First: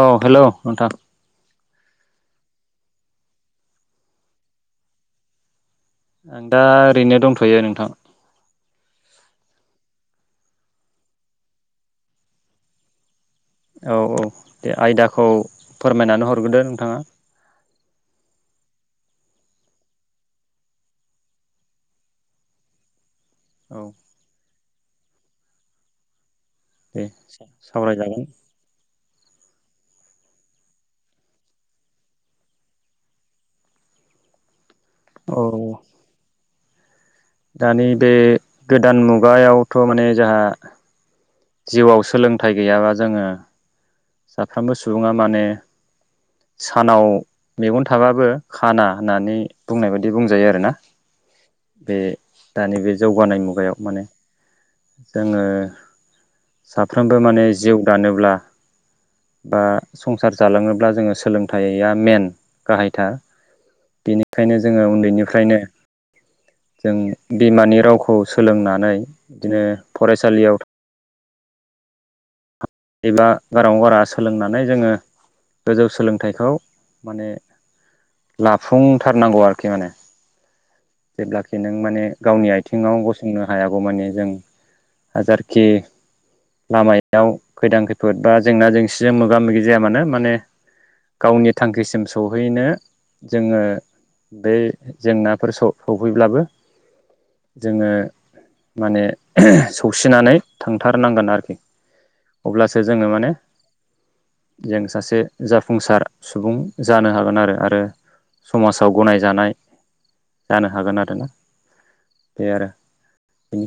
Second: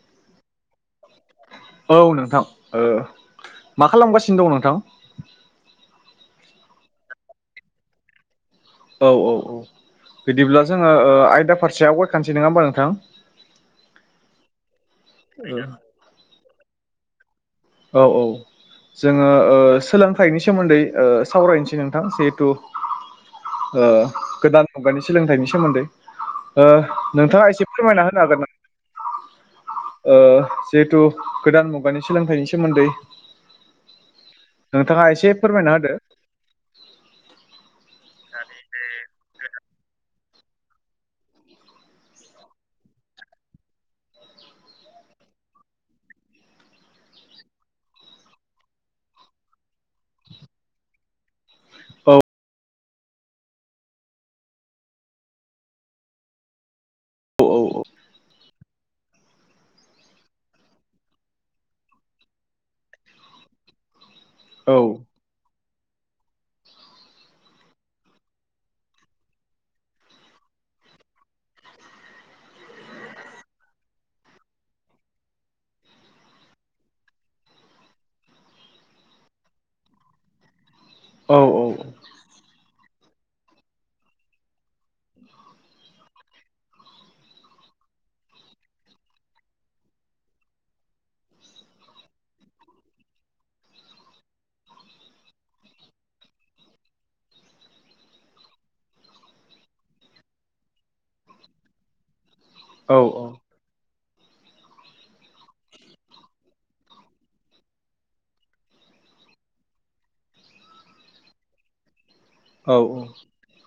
औ हेल' नोंथां। औ नोंथां मा खालामगासिनो दं नोंथां? आं दा ओरैनो दंथ'यो नोंथां। औ औ औ बिदिब्ला जोङो आयदा फारसे आव गायखानोसै नङा होमबा नोंथां। औ औ दे आयदाखौ फोरमायनानै हरग्रोदो नोंथाङा। औ औ। जोङो सोलोंथाइनि सोमोन्दै सावरायनोसै नोंथां जिहेथु औ गोदान मुगानि सोलोंथाइनि सोमोन्दै। दे नोंथाङा एसे फोरमायना होनो सावरायजागोन हागोन नामा? जिहेथु गोदान मुगानि सोलोंथाइनि सोमोन्दै। नोंथाङा एसे औ फोरमायना होदो। दानि बे गोदान मुगायावथ' माने जोंहा जिउआव सोलोंथाइ गैयाबा जोङो साफ्रोमबो सुबुङा माने सानाव मेगन थाबाबो खाना होननानै बुंनाय बायदि बुंजायो आरोना [inaudible] बे दानि बे जौगानाय मुगायाव माने जोङो साफ्रोमबो माने औ जिउ दानोब्ला बा संसार जालाङोब्ला जोङो सोलोंथाइया मेन गाहायथार बे बखायनो औ जोङो उन्दैनिफ्रायनो जों बिमानि रावखौ सोलोंनानै बिदिनो फरायसालियाव एबा गारांअ गारांआ सोलोंनानै जोङो। गोजौ सोलोंथाइखौ माने लाफुंथारनांगौ आरोखि माने औ जेब्लाखि नों माने गावनि आथिङाव गस सोंनो हायागौ मानि जों हाजारखि लामायाव खैदां खैफोद बा जेंना जेंसिजों मोगा मोगि जाया मानो माने गावनि थांखिसिम सहैनो जोङो बे जेंनाफोर स सफैब्लाबो जोङो माने सौसिनानै थांथारनांगोन आरोखि। अब्लासो औ जोङो माने जों सासे जाफुंसार सुबुं जानो हागोन आरो आरो समाजाव गनायजानाय जानो हागोन आरोना। औ औ।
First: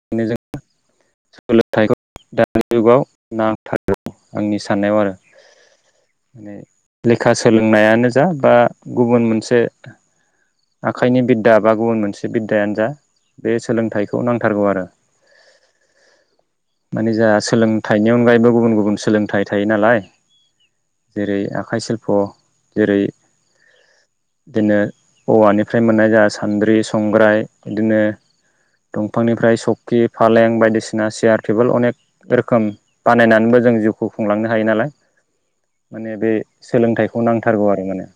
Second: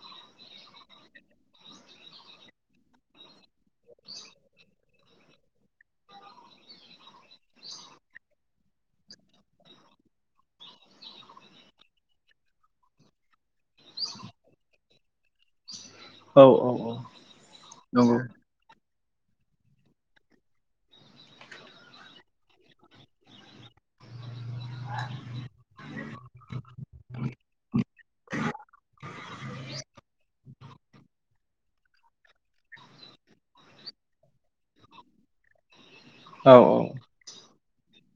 बेनो जों सोलोंथाइखौ दानि जुगाव नांथारगौ आंनि साननायाव आरो। माने लेखा सोलोंनायानो जा बा गुबुन मोनसे आखाइनि बि दा बा गुबुन मोनसे बिद्दायानो जा बे सोलोंथाइखौ नांथारगौ आरो। औ औ औ। मानि जोंहा सोलोंथाइनि नंगौ अनगायैबो गुबुन गुबुन सोलोंथाइ थायो नालाय। जेरै आखाइ सिल्प' जेरै बिदिनो औवानिफ्राय मोननाय जोंहा सान्द्रि संग्राय बिदिनो दंफांनिफ्राय सखि फालें बायदिसिना चियार टेबोल अनेक रोखोम बानायनानैबो जों जिउखौ खुंलांनो हायो नालाय। [inaudible] माने बे औ सोलोंथाइखौ नांथारगौ आरो माने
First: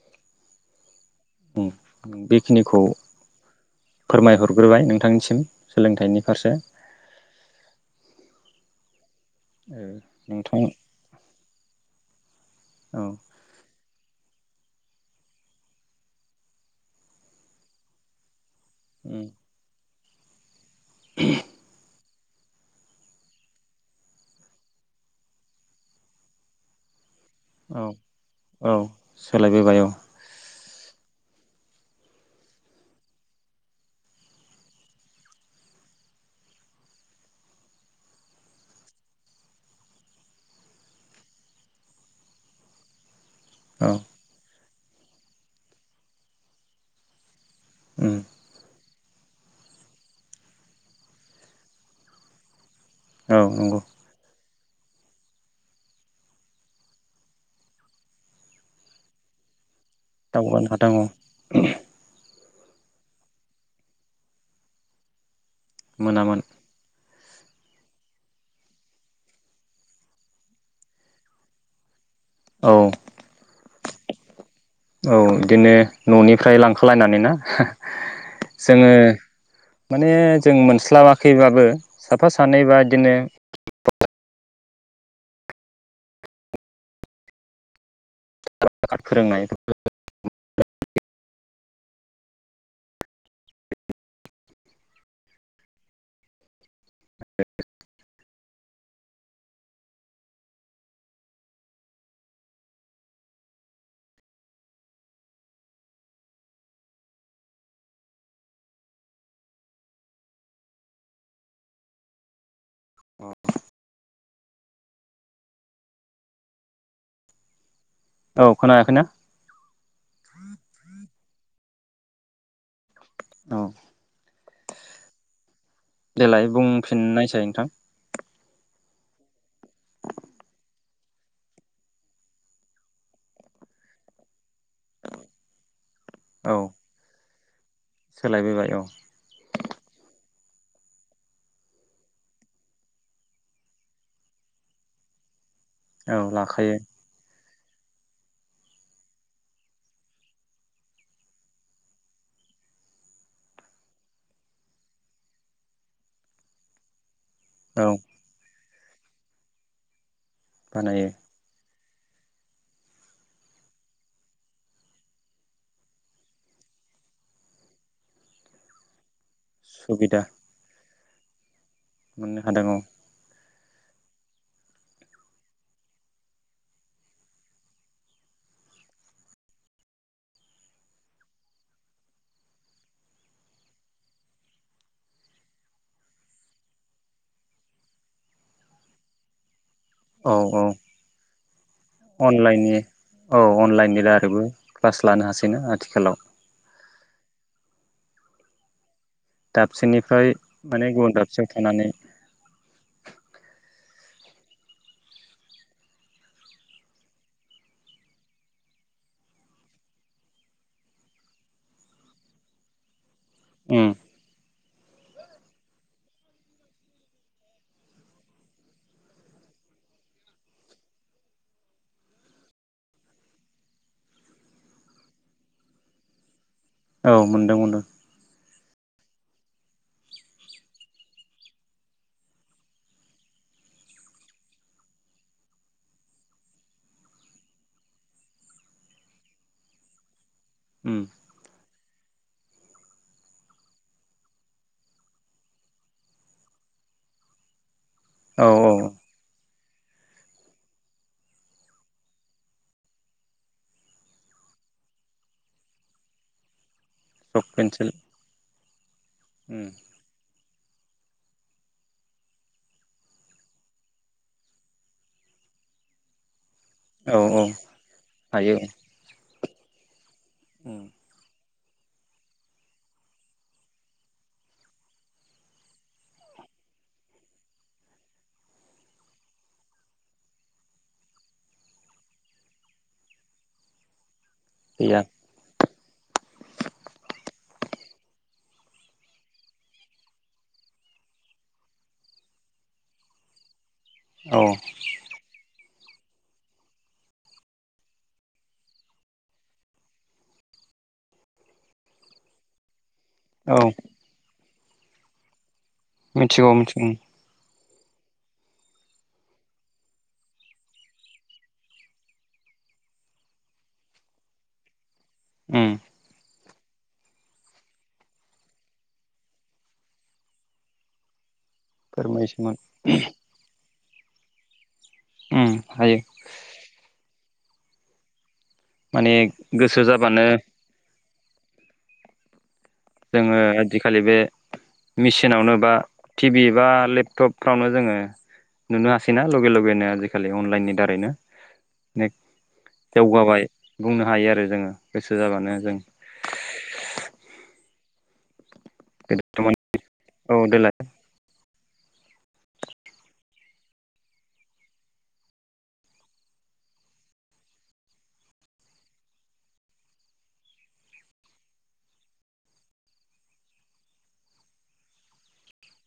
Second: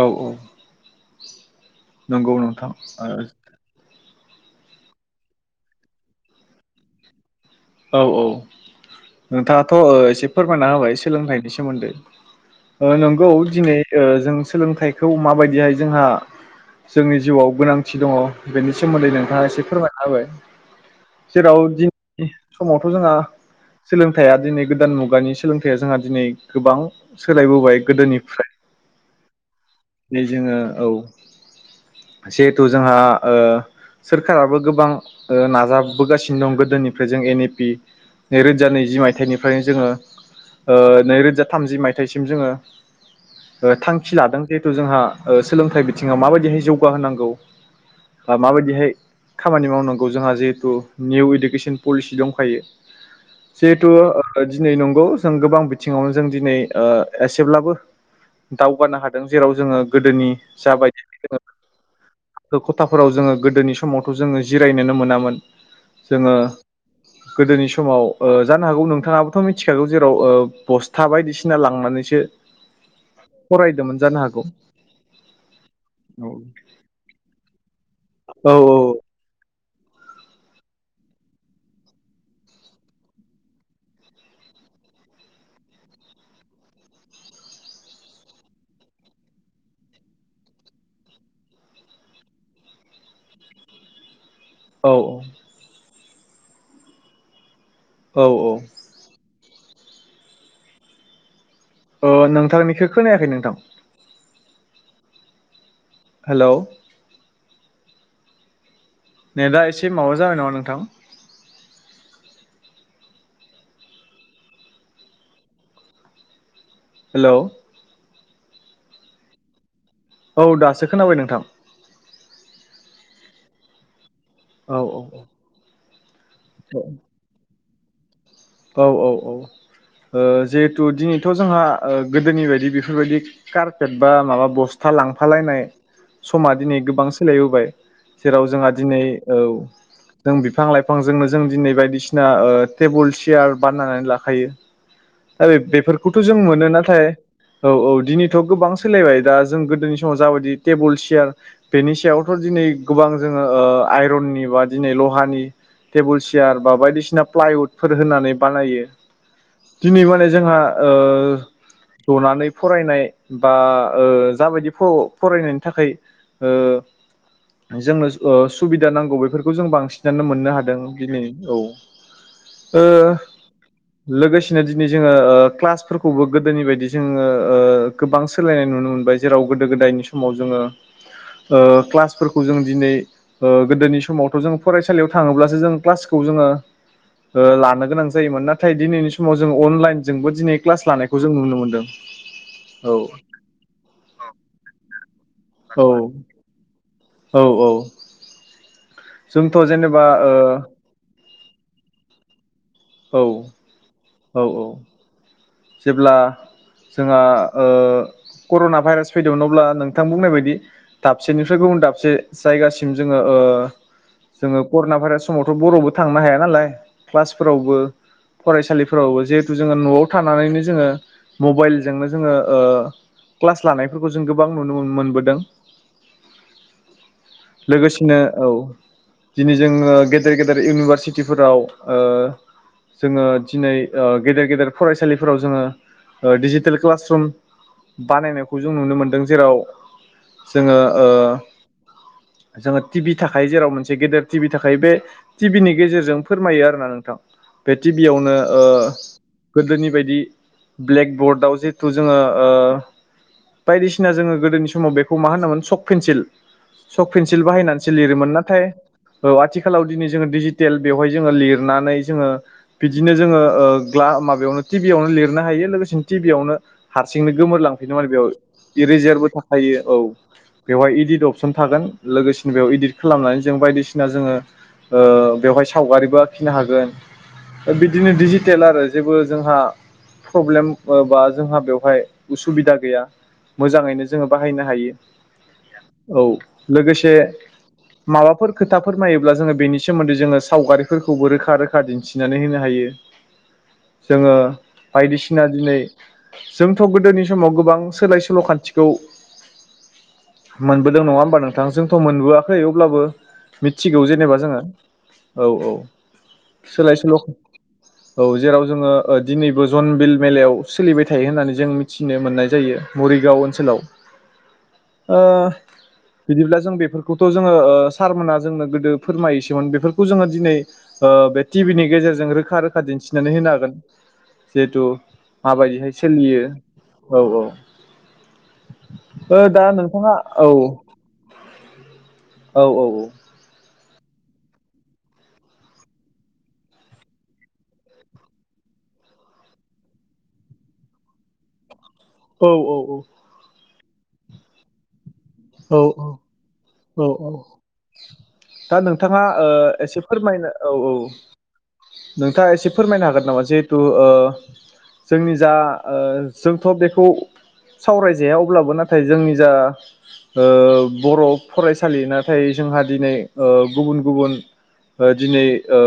औ औ नंगौ नोंथां बेखिनिखौ ओ फोरमायहरग्रोबाय नोंथांनिसिम सोलोंथाइनि फारसे। औ औ नोंथाङाथ' एसे नोंथां फोरमायना होबाय सोलोंथाइनि सोमोन्दै। ओ नंगौ दिनै ओ जों सोलोंथाइखौ माबायदिहाय जोंहा जोंनि जिउआव गोनांथि दङ। बेनि औ सोमोन्दै नोंथाङा एसे फोरमायना हाबाय जेराव दि समावथ' जोंहा सोलोंथाया दिनै गोदान मुगानि सोलोंथाइया जोंहा दिनै गोबां सोलायबोबाय औ गोदोनिफ्राय औ सोलायबोबाय औ। दिनै जोङो औ जिहेथु जोंहा ओ सोरखाराबो गोबां ओ नाजाबोगासिनो दं गोदोनिफ्राय जों एन ए पि नैरोजा नैजि मायथाइनिफ्रायनो जोङो ओ नैरोजा थामजि मायथाइसिम जोङो ओ औ थांखि लादों जिहेथु जोंहा सोलोंथाइ बिथिङाव माबायदिहाय जौगाहोनांगौ। मा-माबायदिहाय खामानि मावनांगौ जोंहा जिहेतु निउ इडुकेसन पलिसि दंखायो। नंगौ जेहेथु। दिनै नंगौ जों गोबां बिथिङावनो जों दिनै ओ एसेब्लाबो दावगानो हादों। जेराव जोङो गोदोनि दावगानो हादों जाबायदि औ जोङो खथाफोराव जोङो गोदोनि समावथ' जोङो जिरायनोनो मोनामोन जोङो मोनामोन गोदोनि समाव ओ जानो हागौ नोंथाङाबोथ' मिथिखागौ जेराव ओ बस्था बायदिसिना लांनानैसो औ फरायदोंमोन। जानो हागौ औ बिदिनो औ न'निफ्राय लांखालायनानै ना। औ जोङो माने जों मोनस्लाबाखैबाबो साफा सानैबा बिदिनो [unintelligible] फोरोंनाय [unintelligible] औ औ। [unintelligible] औ औ। अ नोंथांनिखौ खोनायाखै नोंथां। हेल'। नेदा एसे माबा जाबाय नामा नोंथां? हेल'। औ खोनायाखै ना? औ दासो खोनाबाय नोंथां। औ। औ औ औ। देलाय बुंफिननायसाय नोंथां। औ औ औ। ओ जिहेथु दिनैथ' जोंहा गोदोनि बायदि बेफोरबायदि कारपेट बा माबा बस्था लांफालायनाय समा औ दिनै गोबां सोलायबोबाय जेराव जोंहा सोलायबोबाय औ दिनै औ जों बिफां लाइफांजोंनो जों दिनै बायदिसिना ओ टेबोल सियार बानायनानै लाखायो। दा बे औ बेफोरखौथ' जों मोनो लाखायो नाथाय औ औ दिनैथ' गोबां सोलायबाय दा जों गोदोनि समाव जाबायदि टेबोल चेयार बेनि सायावथ' दिनै गोबां जोङो आइरननि बा दिनै लहानि टेबोल चेयार बा बायदिसिना प्लाइउद औ फोर होनानै बानायो दिनै माने जोंहा ओ बानायो जनानै फरायनाय बा ओ जाबायदि फ फरायनायनि थाखाय ओ जोंनो ओ सुबिदा नांगौ बेफोरखौ जों सुबिदा बांसिनानो मोननो हादों दिनै। औ मोननो हादों औ ओ लोगोसेनो दिनै जोङो ओ क्लासफोरखौबो गोदोनि बायदि जोङो ओ गोबां सोलायनाय नुनो मोनबाय जेराव गोदो गोदायनि समाव जोङो ओ क्लासफोरखौ जों दिनै ओ गोदोनि समावथ' जों फरायसालियाव थाङोब्लासो जों क्लासखौ जोङो ओ लानो गोनां जायोमोन नाथाय दिनैनि दिनाव समाव जोङो अनलाइन जोंबो औ दिनै औ क्लास लानायखौ जों नुनो मोन्दों। अनलाइननि औ अनलाइननि दारैबो क्लास लानो हासैना औ आथिखालाव। औ औ। जोंथ' जेनेबा दाबसेनिफ्राय ओ माने गुबुन दाबसेयाव थांनानै औ औ औ। जेब्ला जोंहा ओ कर'ना भाइरास फैदोंमोन अब्ला नोंथां बुंनाय बायदि दाबसेनिफ्राय गुबुन दाबसे जायगासिम जोङो ओ उम जोङो कर'ना भाइरास समावथ' बर'बो थांनो हाया नालाय क्लास फोरावबो फरायसालिफोरावबो जिहेथु जोङो न'आव थानानैनो जोङो मबाइलजोंनो जोङो ओ क्लास लानायफोरखौ जों गोबां नुनो मोनबोदों। औ मोनदों मोनदों लोगोसेनो औ दिनै जोङो गेदेर गेदेर इउनिभारसिटिफोराव ओ जोङो दिनै ओ गेदेर गेदेर फरायसालिफोराव जोङो डिजिटेल क्लासरुम बानायनायखौ जों नुनो मोनदों जेराव जोङो उम ओ जोङो टि भि थाखाय जेराव मोनसे गेदेर टिभि थाख बे टिभिनि गेजेरजों फोरमायो आरोना नोंथां। बे टिभीयावनो औ औ गोदोनि बायदि ब्लेकबर्डआव जिहेथु जोङो ओ बायदिसिना जोङो गोदोनि समाव बेखौ मा होनांगोन सख पेन्सिल सख पेन्सिल बाहायनानैसो लिरोमोन नाथाय उम आथिखालाव दिनै जोङो दिजिटेल बेवहाय जोङो लिरनानै जोङो बिदिनो जोङो ओ ग्ला माबायावनो टिभियावनो लिरनो हायो लोगोसे टिभियावनो औ हारसिंनो औ गोमोर लांफिनो माने बेयाव हायो इरिजारबो थाखायो औ उम बेवहाय इदिद अपसन थागोन लोगोसेनो बेयाव इदिट खालामनानै जों बायदिसिना जोङो ओ बेवहाय सावगारिबो आखिनो हागोन ओ बिदिनो डिजिटेल आरो जेबो जोंहा प्रब्लेम ओ बा जोंहा बेवहाय उसुबिदा गैया मोजाङैनो जोङो बाहायनो गैया हायो औ लोगोसे माबाफोर खोथाफोर नायोब्ला जोङो बेनि सोमोन्दै जोङो सावगारिफोरखौबो रोखा रो खा दिन्थिनानै होनो हायो जोङो औ बायदिसिना दिनै जोंथ' गोदोनि समाव गोबां सोलाय सोल' खान्थिखौ मोनबोदों नङा होमबा नोंथां जोंथ' मोनबोआखै अब्लाबो औ मिथिगौ जेनेबा जोङो औ औ मिथिगौ मिथिगौ सोलायसोल' औ जेराव जोङो ओ दिनैबो जनबिल मेलायाव सोलिबाय थायो होननानै जों मिथिनो मोननाय जायो म रिगाव ओनसोलाव बिदिब्ला जों बेफोरखौथ' जोङो ओ सारमोनहा जोंनो गोदो फोरमायोसोमोन बेफोरखौ जोङो दिनै ओ टिभिनि गेजेरजों फोरमायसोमोन रोखा रोखा दिन्थिनानै होनो हागोन जिहेथु उम माबायदिहाय हायो सोलियो औ औ माने ओ दा गोसो नोंथाङा जाबानो औ औ औ जोङो आथिखालि बे मेसिनावनो बा टिभि बा लेपटपफ्रावनो जोङो नुनो हासैना लगे लगेनो आजिखालि अनलाइननि दारैनो [unintelligible] औ जौगाबाय बुंनो हायो आरो जोङो जाबानो जों औ औ औ औ दा नोंथाङा गोदोथ' ओ माने एसे फोरमायनो औ औ नोंथाङा एसे फोरमायनो हागोन नामा जिहेथु ओ जोंनि जा ओ जोंथ' बेखौ सावरायजाया अब्लाबो नाथाय जोंनि जा ओ बर' फरायसालि नाथाय जोंहा दिनै गुबुन गुबुन ओ दिनै ओ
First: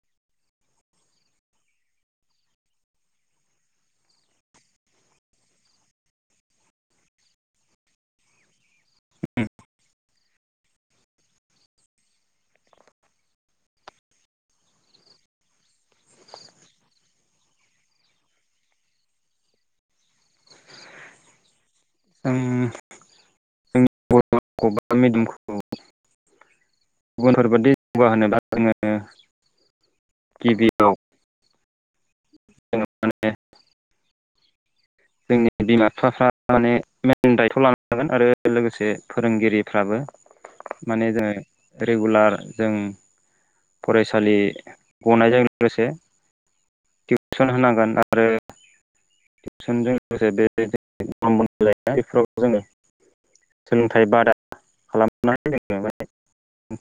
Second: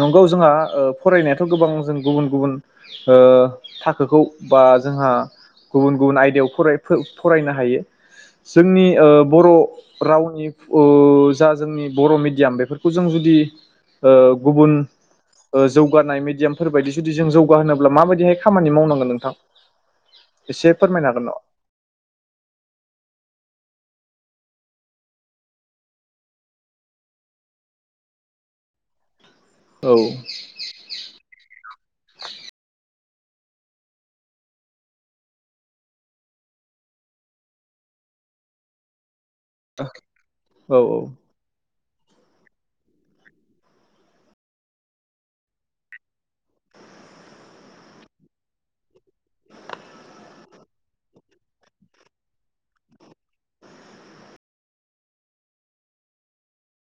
नंगौ जोंहा फरायनायाथ' गोबां जों गुबुन गुबुन ओ थाखोखौ बा जोंहा गुबुन गुबुन आयदायाव फराय-फो-फरायनो हायो जोंनि ओ बर' राव नि ओ जा जोंनि बर' मिडियाम बेफोरखौ जों जुदि ओ गुबुन ओ जौगानाय मिडियामफोर बायदि जुदि जों जौगा होनोब्ला माबायदिहाय खामानि मावनांगोन नोंथां इसे फोरमायनो हागोन नामा उम [unintelligible] गुबुनफोरबादि जौगाहोनोब्ला जोङो औ औ गिबियाव माने [inaudible] जोंनि बिमा -फिफाफ्रा माने मेन दायथ' लानो हागोन आरो लोगोसे फोरोंगिरिफ्राबो माने औ जोङो रेगुलार जों फरायसालि गनायजों लोगोसे टिउसन होनांगोन आरो टिउसनजों लोगोसे बे [inaudible] बेफोराव जोङो सोलोंथाइ बादा खालामनानै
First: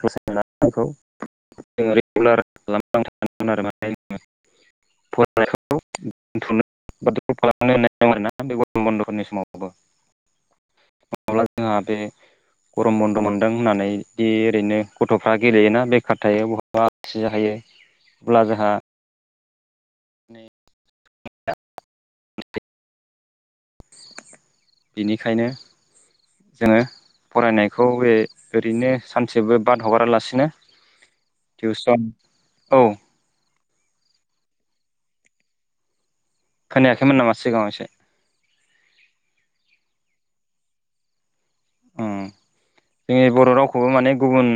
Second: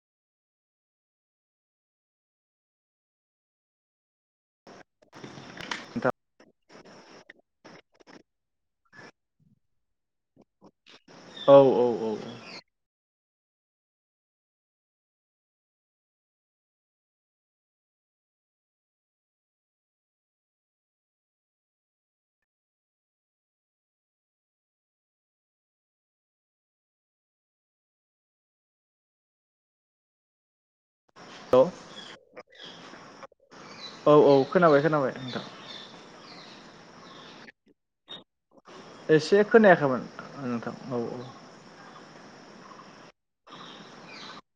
जोङो रेगुलार आरो [inaudible] नायखौ [inaudible] [unintelligible] [inaudible] बे गरम बन्द'फोरनि समावबो नङाब्ला जोंहा औ बे गरम बन्द' मोन दों होननानै दि ओरैनो गथ'फ्रा गेलेयोना बेखार थायो बहाबा आलासि जाहैयो अब्ला जोंहा [inaudible] बेनिखायनो जोङो फरायनायखौ बे ओरैनो सानसेबो बाद हगारालासिनो औ टिउसन औ औ औ खोनाबाय खोनाबाय नोंथां खोनायाखैमोन नामा सिगाङाव एसे एसे खोनायाखैमोन नोंथां औ औ अ जोंनि बर' रावखौबो माने गुबुन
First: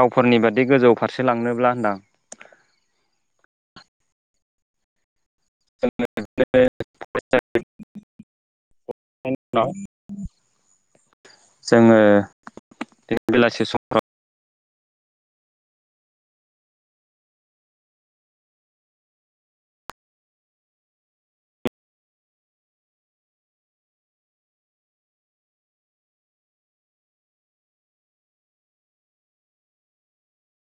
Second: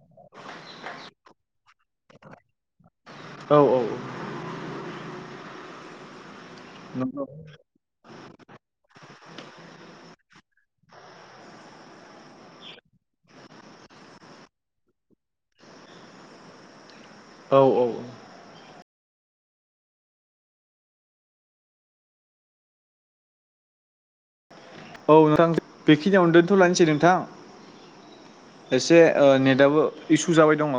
रावफोरनि बादि गोजौ फारसे लांनोब्ला होनदां औ औ जोङो नंगौ [inaudible] जोङो बे बेलासि समफ्राव औ औ औ नोंथां बेखिनियाव दोनथ'लायनोसै नोंथां एसे ओ नेटआबो इसु जाबाय दङ